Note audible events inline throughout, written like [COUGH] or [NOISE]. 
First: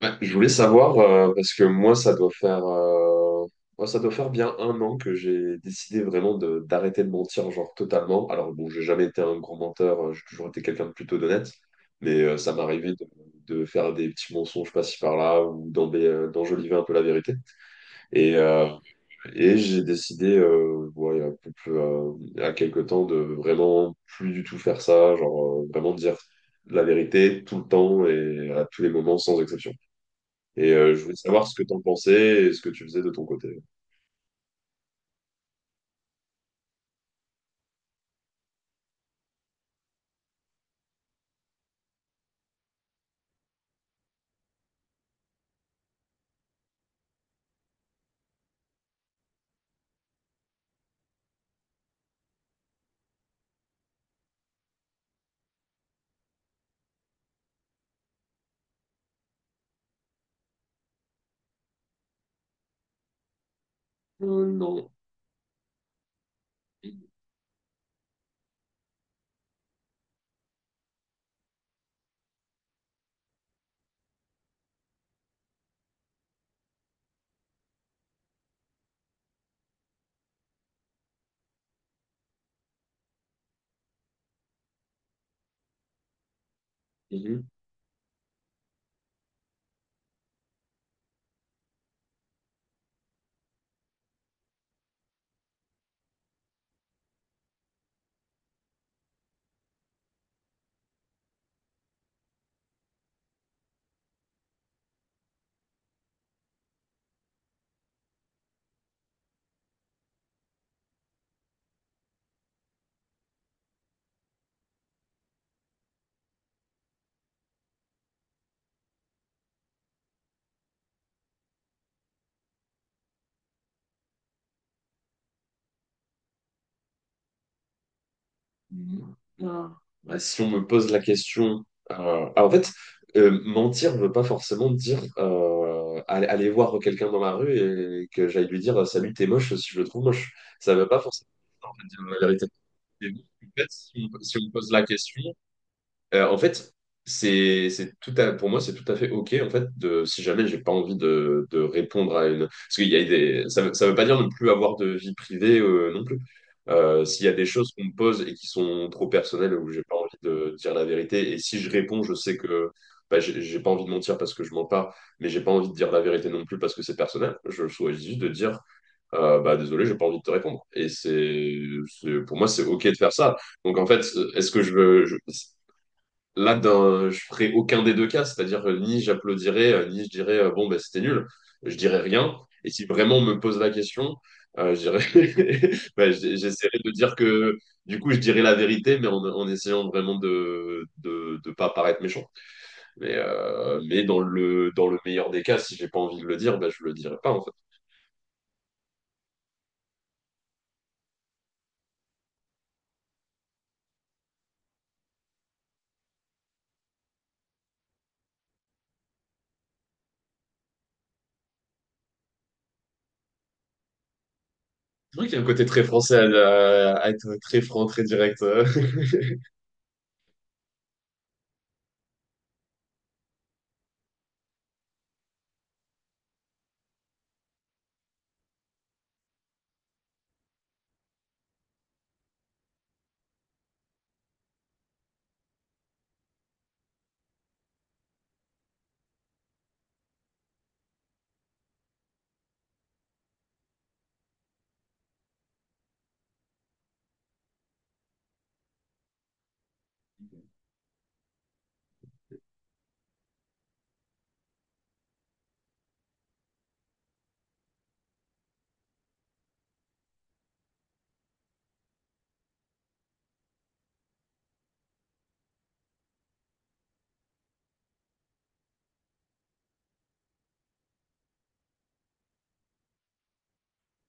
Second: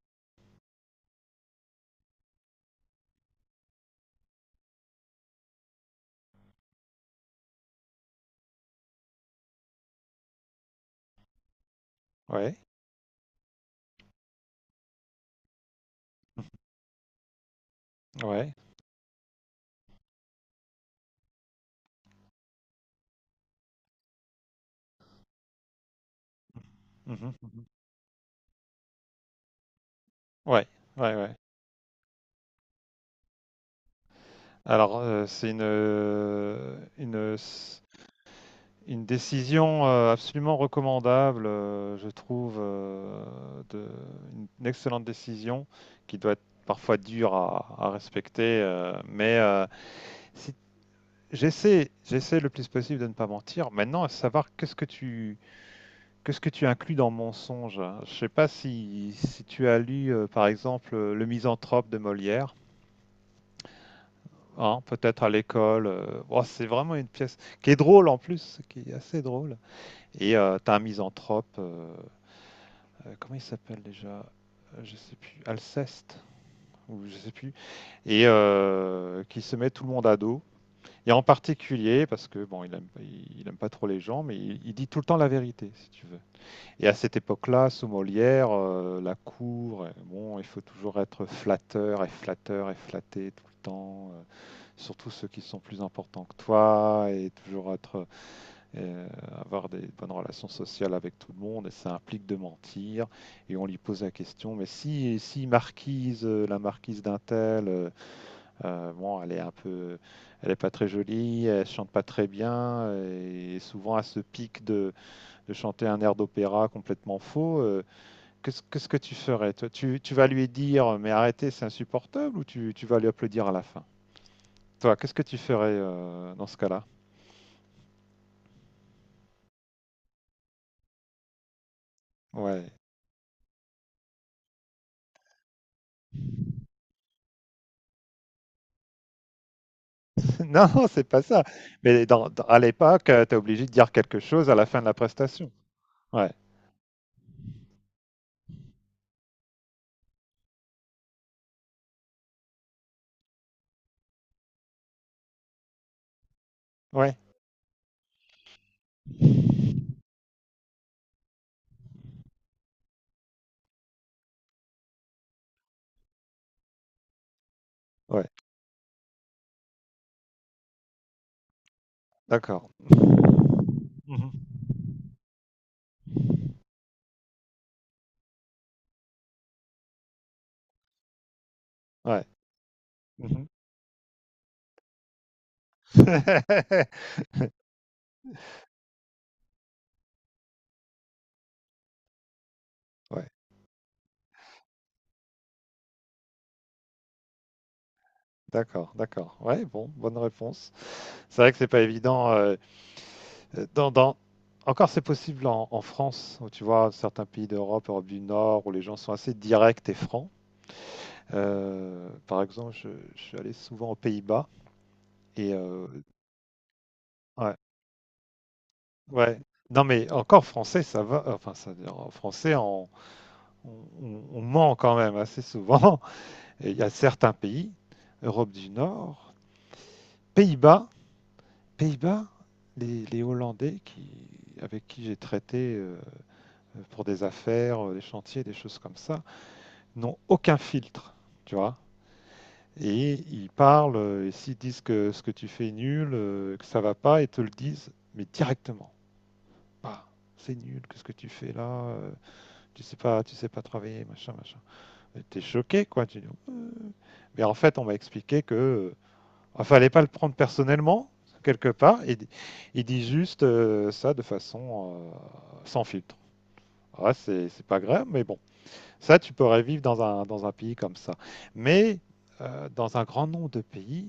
Ouais, je voulais savoir, parce que moi, ça doit faire, moi, ça doit faire bien un an que j'ai décidé vraiment de d'arrêter de mentir, genre totalement. Alors, bon, j'ai jamais été un grand menteur, j'ai toujours été quelqu'un de plutôt d'honnête, mais ça Ouais, m'arrivait de faire des petits mensonges par-ci par-là ou d'enjoliver un peu la vérité. Et, ouais. euh, et j'ai décidé, ouais, il y a quelques temps, de vraiment plus du tout faire ça, genre vraiment dire la Mmh mh, vérité tout mmh. le temps et à tous les moments sans exception. Ouais, Et je ouais, voulais ouais. savoir ce que t'en pensais et ce que tu faisais de ton côté. Alors, c'est une décision, absolument recommandable, je trouve, de une excellente décision qui doit être parfois dure à respecter, mais, si j'essaie le plus possible de ne pas mentir. Maintenant, à savoir qu'est-ce que tu inclus dans mensonge, hein? Je sais pas si tu as lu, par exemple, Le Misanthrope de Molière? Hein, Non. peut-être à l'école. Oh, c'est vraiment une pièce qui est drôle en plus, qui est assez drôle. Et t'as un misanthrope, comment il s'appelle déjà? Je sais plus, Alceste, ou je sais plus, et qui se met tout le monde à dos. Et en particulier, parce que bon, il aime, il aime pas trop les gens, mais il dit tout le temps la vérité, si tu veux. Et à cette Mhm. époque-là, sous Molière, la cour, bon, il faut toujours être flatteur et flatteur et flatté tout le temps, surtout ceux qui sont plus importants que toi, et toujours être, euh, avoir des bonnes relations sociales avec tout le monde, et ça implique de mentir. Et on lui pose la question, mais si marquise, la marquise d'un tel, bon, elle est un peu, elle est pas très jolie, elle chante pas très bien, et souvent elle se pique de chanter un air d'opéra complètement faux. Qu'est-ce que tu ferais? Toi, tu vas lui dire, mais arrêtez, c'est insupportable, ou tu vas lui applaudir à la fin? Toi, qu'est-ce que tu ferais, dans ce cas-là? Mhm. Ah. Bah, si on me pose la question, en fait, Ouais. Mentir ne veut pas forcément dire aller voir quelqu'un dans la rue et que j'aille lui dire salut, t'es moche si je le trouve moche. [LAUGHS] Non, Ça ne veut pas c'est pas forcément ça, dire, en fait, dire mais la dans vérité. à l'époque, Et donc, tu es en fait, obligé de dire quelque si on chose me à la pose fin la de la question, prestation. Ouais, en fait, c'est pour moi, c'est tout à fait OK, en fait, de, si jamais j'ai pas envie de répondre à une... Parce qu'il y a des... ça veut pas dire ne plus avoir de vie privée non plus. Ouais, S'il y a des choses qu'on me pose et qui sont trop personnelles où j'ai pas envie de dire la vérité, et si je réponds, je sais que bah, j'ai pas envie de mentir parce que je mens pas, mais j'ai pas envie de dire la vérité non plus parce que c'est personnel, je choisis juste de ouais, dire... bah désolé, j'ai pas envie de te répondre. Pour moi, c'est d'accord. OK de faire ça. Donc en fait, Mmh. est-ce que je veux, je- là, d'un- je ferai aucun des deux cas, c'est-à-dire ni j'applaudirai ni je dirais bon, ben, c'était nul, je dirais Ouais. rien. Et si vraiment on me Mmh. pose la question, je dirais, [LAUGHS] ben, [LAUGHS] j'essaierai de dire que du coup, je dirais la vérité, mais en essayant vraiment de pas paraître méchant. Ouais, Mais dans le meilleur des cas, si j'ai pas envie de le dire, ben, je le dirai pas en fait. d'accord, d'accord. Ouais, bon, bonne réponse. C'est vrai que c'est pas évident, dans encore c'est possible en France, où tu vois certains pays d'Europe, Europe du Nord, où les gens sont assez directs et francs. Par exemple, je suis allé souvent aux Pays-Bas C'est vrai qu'il y a un et côté très français à être ouais, très franc, très direct. [LAUGHS] ouais. Non, mais encore français, ça va, enfin, ça veut dire, en français, on on ment quand même assez souvent. [LAUGHS] Et il y a certains pays, Europe du Nord, Pays-Bas, Pays-Bas, les Hollandais qui avec qui j'ai traité, pour des affaires, des chantiers, des choses comme ça, n'ont aucun filtre, tu vois? Et ils parlent, et s'ils disent que ce que tu fais est nul, que ça va pas, ils te le disent, mais directement. Bah, c'est nul, qu'est-ce que tu fais là? euh, tu sais pas travailler, machin, machin. Et t'es choqué, quoi. Tu dis, euh. Mais en fait, on m'a expliqué que, ah, fallait pas le prendre personnellement, quelque part. Il dit juste ça de façon sans filtre. Ah, c'est pas grave, mais bon. Ça, tu pourrais vivre dans un pays comme ça. Mais dans un grand nombre de pays,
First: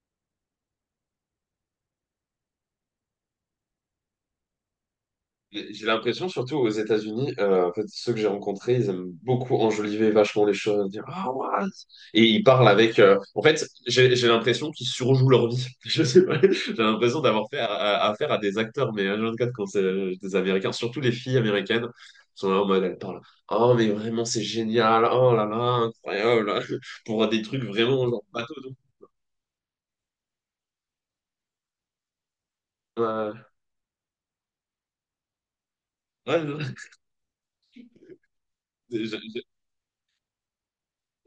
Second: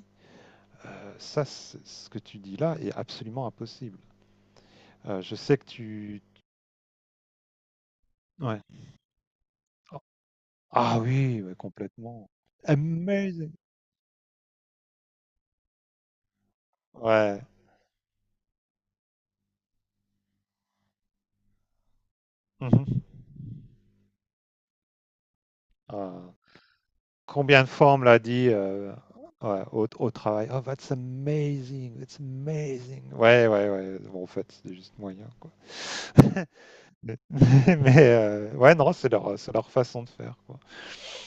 ça, c ce que tu dis là est absolument impossible. Je sais que J'ai tu. l'impression, surtout aux États-Unis, en fait, ceux que j'ai Ouais. rencontrés, ils aiment beaucoup Oh, enjoliver vachement les choses, ah dire ah oui, ouais, what? Et complètement. ils parlent avec. En Amazing! fait, j'ai l'impression qu'ils surjouent leur vie. [LAUGHS] Je sais pas. J'ai l'impression Ouais. d'avoir fait affaire à des acteurs, mais h quatre quand c'est des Américains, surtout les filles américaines, sont là en mode elles Mmh. parlent. Oh mais vraiment c'est génial. Oh là là Ah, incroyable. [LAUGHS] Pour des trucs combien de fois on me vraiment l'a genre dit, bateau. Ouais, au travail: «Oh, that's amazing, that's amazing!» Ouais. Ouais, ouais, ouais, bon, en fait, c'est juste moyen, quoi. Ouais, [LAUGHS] non. Mais [LAUGHS] mais ouais, non, c'est [LAUGHS] leur façon de faire, quoi.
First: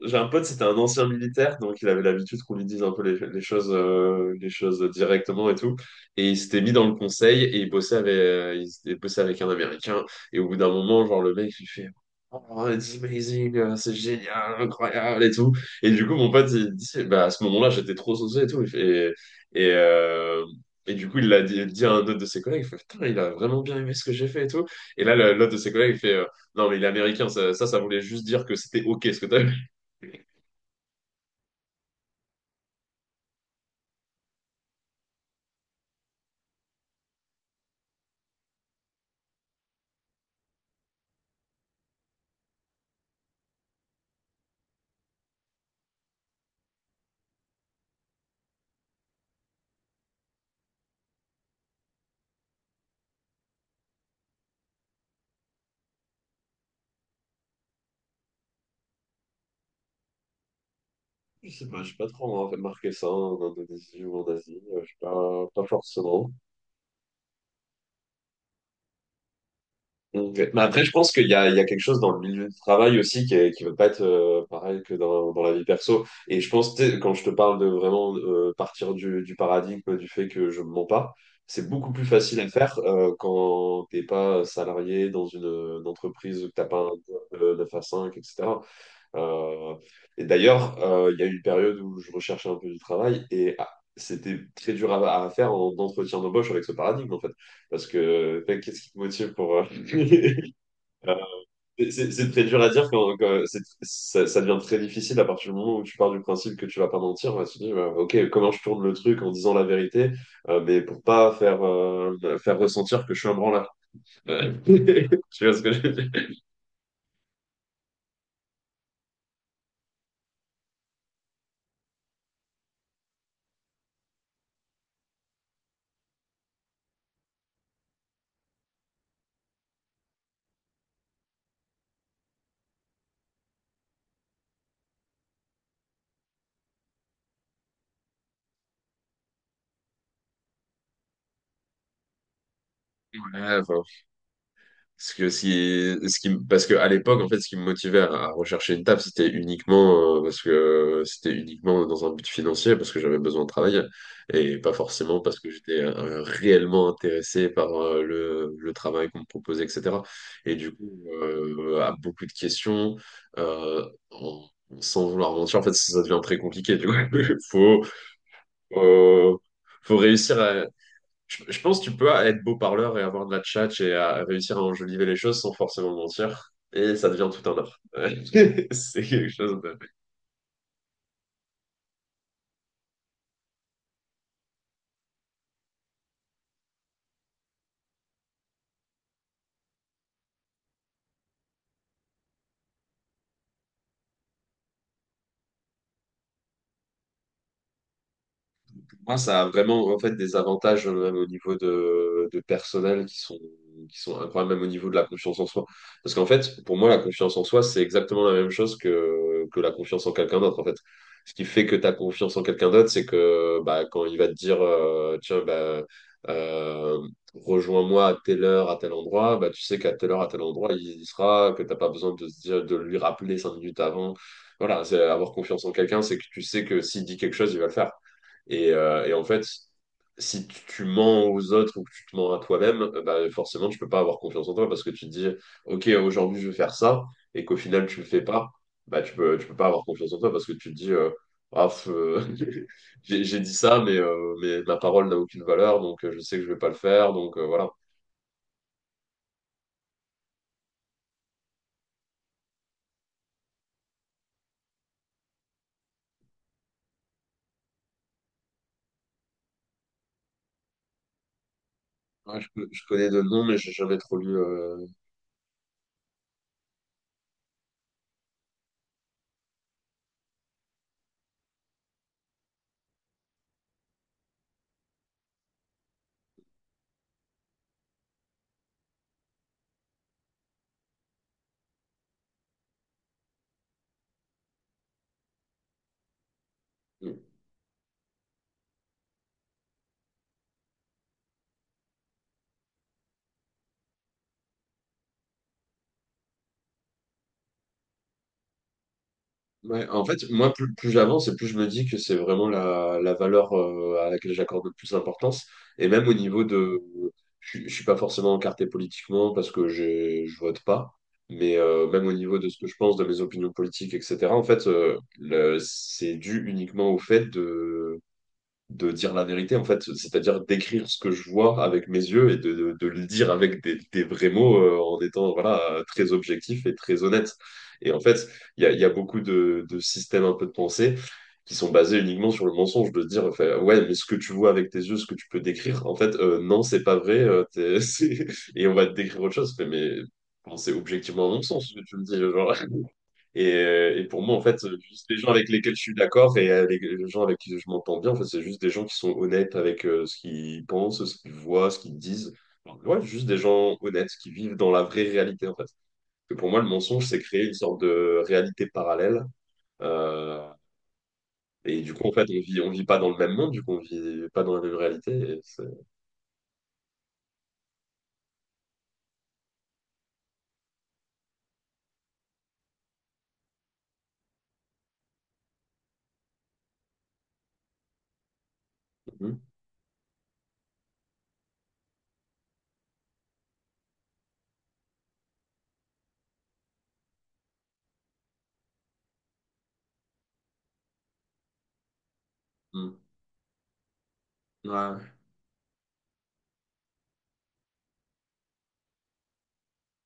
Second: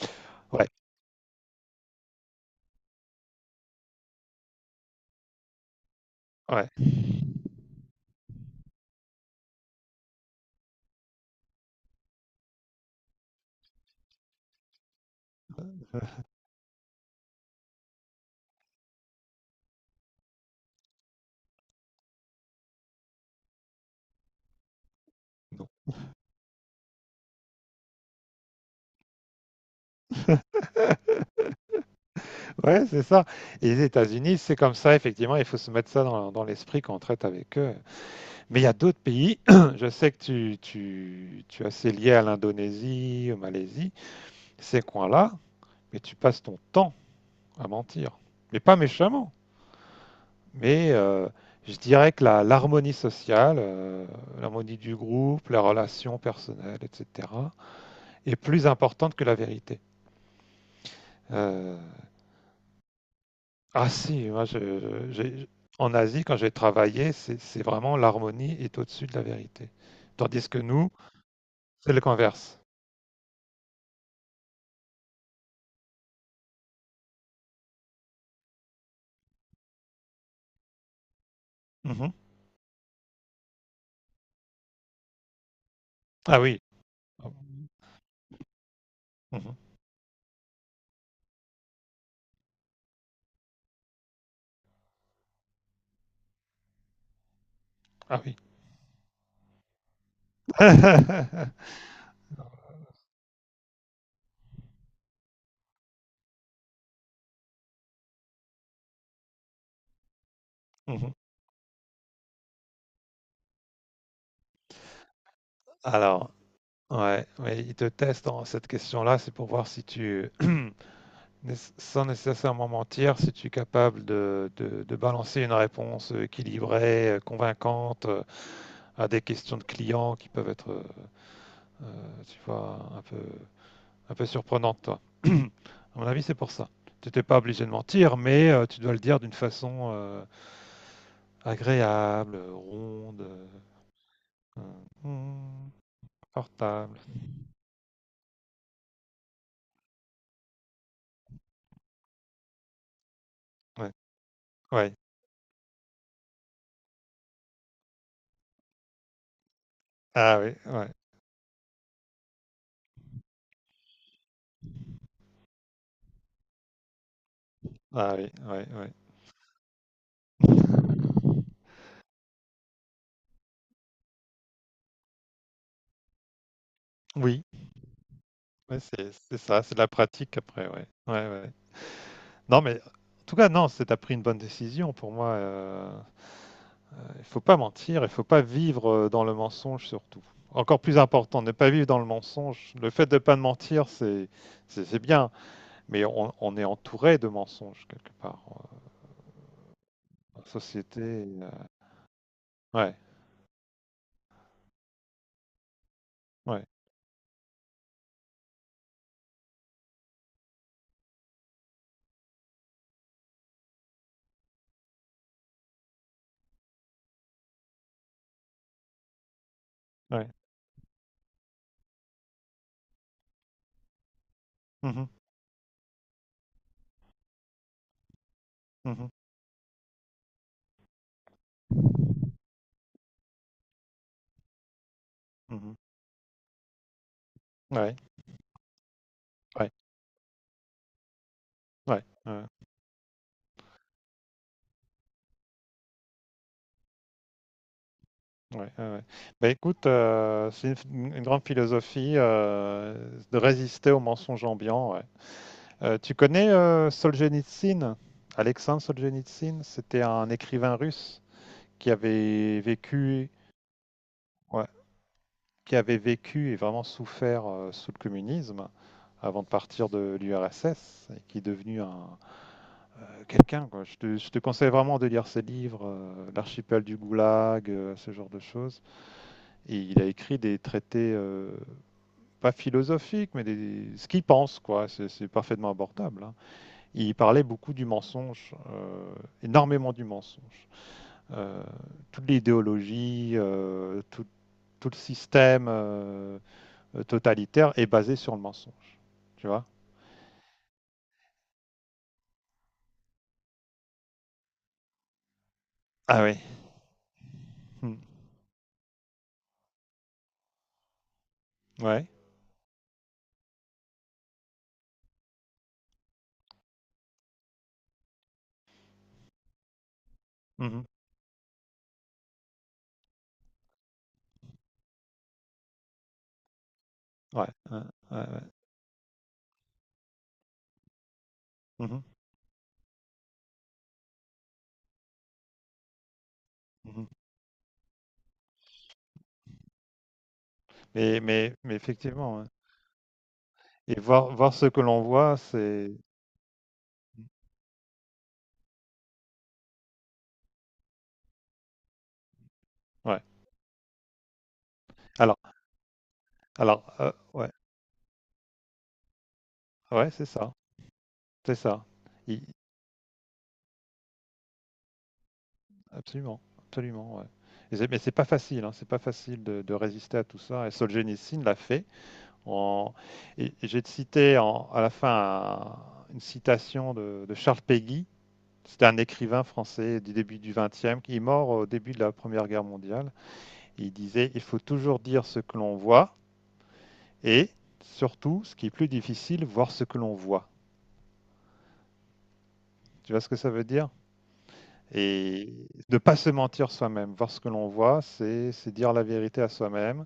J'ai un pote, c'était Ouais, un ancien militaire, donc il avait l'habitude qu'on lui dise un peu les choses directement et tout. Et il s'était ouais, mis dans le conseil et il bossait avec, bossait avec un Américain. Et au bout d'un moment, genre le mec, il fait, Oh, it's amazing, c'est génial, incroyable et tout. Et du coup, [LAUGHS] mon pote, il dit, bah, à ce moment-là, j'étais trop saucé et tout. Il fait- Et, et, euh, et du coup, il l'a dit à un autre de ses collègues, il fait, putain, il a vraiment bien aimé ce que j'ai fait et tout. Et là, l'autre de non. ses collègues, il fait, non, mais il est américain, ça voulait juste dire que c'était OK ce que t'as vu. [LAUGHS] Ouais, c'est ça. Et les États-Unis, c'est comme ça, effectivement, il faut se mettre ça dans l'esprit quand on traite avec eux. Mais il y a d'autres pays, [CLEARS THROAT] je sais que tu es assez lié à l'Indonésie, au Malaisie, ces coins-là, mais tu passes ton temps à mentir. Mais pas méchamment. Mais je dirais que l'harmonie sociale, l'harmonie du groupe, la relation personnelle, etc., est plus importante que la vérité. Je sais Euh, pas, j'ai pas trop hein, remarqué ça en Ah Indonésie ou en si, Asie, je sais pas, pas en Asie, forcément. quand j'ai travaillé, c'est vraiment l'harmonie est au-dessus de la vérité. Donc, Tandis que mais après, nous, je pense qu'il y a, il y a quelque c'est chose le dans le milieu du converse. travail aussi qui est, qui va pas être pareil que dans la vie perso. Et je pense, tu sais, quand je te parle de vraiment partir du paradigme du fait que je ne mens pas, c'est beaucoup plus Mhm. facile à faire quand t'es pas salarié dans une Ah entreprise où oui. t'as pas un job de 9 à 5, etc. Mhm. Euh, et d'ailleurs, il y a eu une période où je recherchais un peu du travail et ah, c'était très dur à faire en entretien d'embauche avec ce paradigme, en fait. Parce Ah oui. que, mec, qu'est-ce qui te motive pour... [LAUGHS] [LAUGHS] c'est très dur à dire quand ça devient très difficile à partir du moment où tu pars du principe que tu vas pas mentir. On va se dire, ok, comment je tourne le truc en disant la vérité, mais pour Mhm. pas faire, faire ressentir que je suis un branleur. Euh, [LAUGHS] tu vois ce que je veux dire? Alors, ouais, ouais, il te teste dans cette question-là, c'est pour voir si tu, [CLEARS THROAT] sans nécessairement mentir, si tu es capable de balancer une réponse équilibrée, convaincante à des questions de clients qui peuvent être, tu vois, Un peu surprenante, toi. [CLEARS THROAT] À mon avis, c'est pour ça. Tu n'étais pas obligé de mentir, mais tu dois le dire d'une façon agréable, ronde, Ouais, enfin, euh, parce que hum, parce que à portable. l'époque, en fait, ce qui me motivait à rechercher une taf, c'était uniquement, parce que c'était uniquement dans un but financier, parce que j'avais besoin de travailler, Ouais. et pas Ouais. forcément parce que j'étais réellement intéressé par le travail qu'on me proposait, etc. Ah oui, Et du ouais. coup, à beaucoup de questions, euh, en- sans vouloir mentir, en fait, ça devient très compliqué. Du coup, [LAUGHS] faut, Ah oui, ouais, ouais. euh, faut réussir à je [LAUGHS] pense que tu peux être beau parleur et avoir de la tchatche et à réussir à enjoliver les choses sans forcément mentir. Et ça devient Oui, tout un art. [LAUGHS] ouais, C'est quelque c'est chose ça, c'est de la pratique après, ouais. Ouais, ouais. Non, mais en tout cas, non, c'est t'as pris une bonne décision pour moi. Il faut pas mentir, il faut pas vivre dans le mensonge surtout. Encore plus important, ne pas vivre dans le mensonge. Le fait de pas mentir, c'est bien, mais on est entouré de mensonges quelque part pour moi, ça a vraiment en fait des en avantages société. même au niveau de Ouais, personnel qui sont incroyables, même au niveau de la confiance en soi. Parce qu'en fait, ouais, pour moi, la confiance en soi, c'est exactement la même chose que la confiance en quelqu'un d'autre. En fait, ce qui fait que tu as confiance en quelqu'un d'autre, c'est que bah quand il va te dire tiens bah euh, rejoins-moi à telle heure, à tel endroit, bah tu sais qu'à telle heure, à ouais. tel endroit, il y sera, que t'as pas besoin de se dire de lui rappeler 5 minutes avant. Voilà, c'est Mhm, avoir confiance en quelqu'un, c'est que tu sais que s'il dit quelque chose, il va le faire. Et, euh, mhm, et en fait, si tu mens aux autres ou que tu te mens à toi-même, bah, forcément, tu peux pas avoir confiance en toi parce que tu te dis, mhm. OK, aujourd'hui, je vais faire ça, et qu'au final, Ouais, tu le fais pas, bah, tu peux pas ouais, avoir confiance en toi parce que tu te dis, Ah, f- ouais, euh, ouais, [LAUGHS] j'ai dit ça, mais ma parole n'a aucune valeur, donc je sais que je vais pas le faire, donc voilà. ouais, ouais, ouais. Bah écoute, c'est une grande philosophie de résister aux mensonges ambiants. Ouais. Tu connais Solzhenitsyn? Alexandre Solzhenitsyn, c'était un écrivain russe qui Ouais, avait je connais de vécu, nom, mais j'ai jamais trop lu. ouais, euh, qui avait vécu et vraiment souffert sous le communisme avant de partir de l'URSS et qui est devenu un quelqu'un, quoi. Je te conseille vraiment de lire ses livres, L'archipel du Goulag, ce genre de choses. Et il a écrit des traités, pas philosophiques, mais ce qu'il pense, quoi. C'est parfaitement abordable, hein. Il parlait beaucoup du mensonge, énormément du mensonge. Euh, Toute l'idéologie, tout le système totalitaire est basé sur le mensonge. Tu vois? Ouais, en fait, moi, plus j'avance et plus je me dis que c'est vraiment la valeur à laquelle j'accorde le plus d'importance. Et même au Ah oui. niveau de... Je ne suis pas Hmm. forcément encarté politiquement parce que je vote pas, mais même Ouais. au niveau de ce que je pense, de mes opinions politiques, etc., en fait, c'est dû uniquement au fait de dire la vérité, en fait, c'est-à-dire Mhm. d'écrire ce que je vois avec mes yeux et de le dire avec des vrais mots en étant voilà, très objectif et très honnête. Ouais. Ouais. Et en Ouais, fait, ouais. Il y a beaucoup de systèmes un peu de pensée qui sont basés Mhm. uniquement sur le mensonge, de dire, enfin, ouais, mais ce que tu vois avec tes yeux, ce que tu peux décrire, en fait, non, c'est pas Mhm. vrai, [LAUGHS] c'est- et on va te décrire autre chose. Fait, mais bon, c'est objectivement un non-sens ce Mais que tu me dis, effectivement, ouais. genre. Et, euh, Et et pour moi, voir, en voir fait, ce que l'on juste les gens voit, avec lesquels je suis c'est. d'accord et les les gens avec qui je m'entends bien, en fait, c'est juste des gens qui sont honnêtes avec ce qu'ils pensent, ce qu'ils voient, ce qu'ils disent. Alors, ouais, Ouais. juste des gens honnêtes qui vivent dans la vraie Alors, réalité, en fait. Parce que pour moi, le alors mensonge, c'est créer ouais, une sorte de réalité parallèle. ouais, c'est Euh, ça. C'est et ça. du coup, en fait, on vit pas dans le même monde, du coup, on vit pas dans la même réalité. Et c'est- Absolument, absolument, ouais. Et c'est mais c'est pas facile, hein, c'est pas facile de résister à tout ça et Solzhenitsyn l'a fait. En... et j'ai cité à la fin une citation de Charles Péguy, c'était un Mhm. écrivain français du début du XXe qui est mort au début de la Première Guerre mondiale. Il disait, il faut toujours dire ce que l'on voit et surtout, ce qui est plus difficile, voir ce que l'on voit. Mhm. Tu vois ce que ça veut dire? Et ne pas se mentir soi-même, voir ce que l'on voit, c'est dire la vérité à soi-même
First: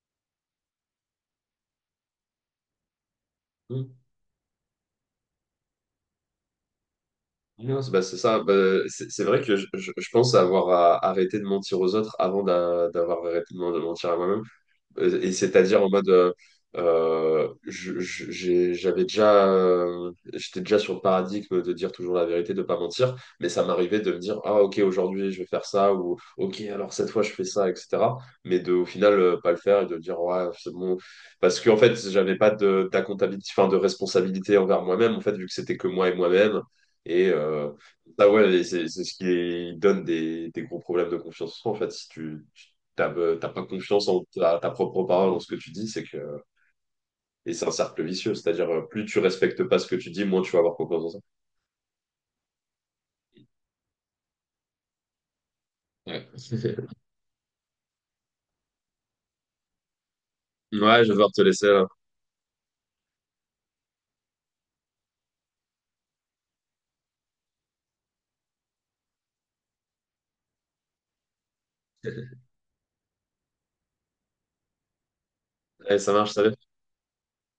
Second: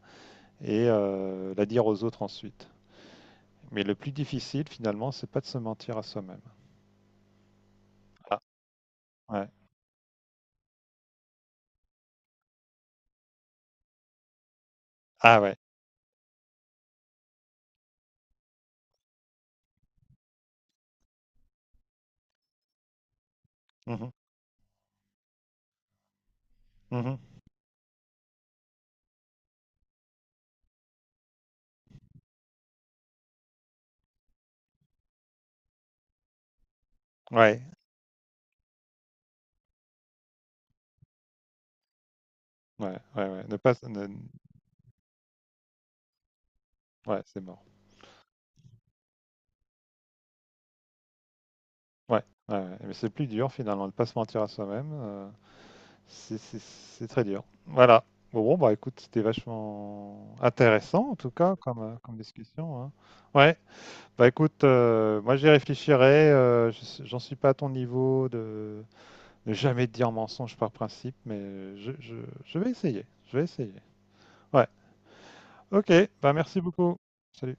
et la dire aux autres ensuite. Mais Ouais. le plus difficile, finalement, c'est pas de se mentir à soi-même. Non, c'est bah, c'est ça. Ah, Bah, c'est vrai ouais. que je pense avoir arrêté de mentir aux autres avant d'avoir arrêté de mentir à moi-même. Et Ah, ouais. c'est-à-dire en mode, j'avais déjà, j'étais déjà sur le paradigme de dire toujours la vérité, de pas mentir, mais ça m'arrivait Mhm. de me dire, ah ok, aujourd'hui je vais faire ça, ou ok, alors cette fois Mhm. je fais ça, etc. Mais de, au final, pas le faire et de dire, ouais, c'est bon. Parce qu'en fait, j'avais pas d'accountability, enfin, de responsabilité envers moi-même, en fait, vu que c'était que moi et moi-même. Et Ouais. Ça, ouais, et c'est ce qui donne des gros problèmes de confiance en soi, en fait, si Ouais, ouais, ouais. t'as Ne pas pas, confiance ne- en ta propre parole, en ce que tu dis, c'est que Ouais, c'est et mort. c'est un cercle vicieux, c'est-à-dire plus tu respectes pas ce que tu dis, moins tu vas avoir confiance en ça. Ouais, ouais, ouais. Mais c'est plus dur, finalement, de ne pas se mentir à soi-même. Ouais, [LAUGHS] C'est très dur. Voilà. Bon, bon, bah écoute, c'était vachement ouais, je vais intéressant, en tout devoir te cas, laisser là. Comme discussion, hein. Ouais. Bah écoute, moi j'y réfléchirai. J'en suis pas à ton niveau de ne jamais dire mensonge par principe, mais je vais essayer. Je vais essayer. Ouais. Ok, Allez, ça marche, bah merci salut. beaucoup. Salut.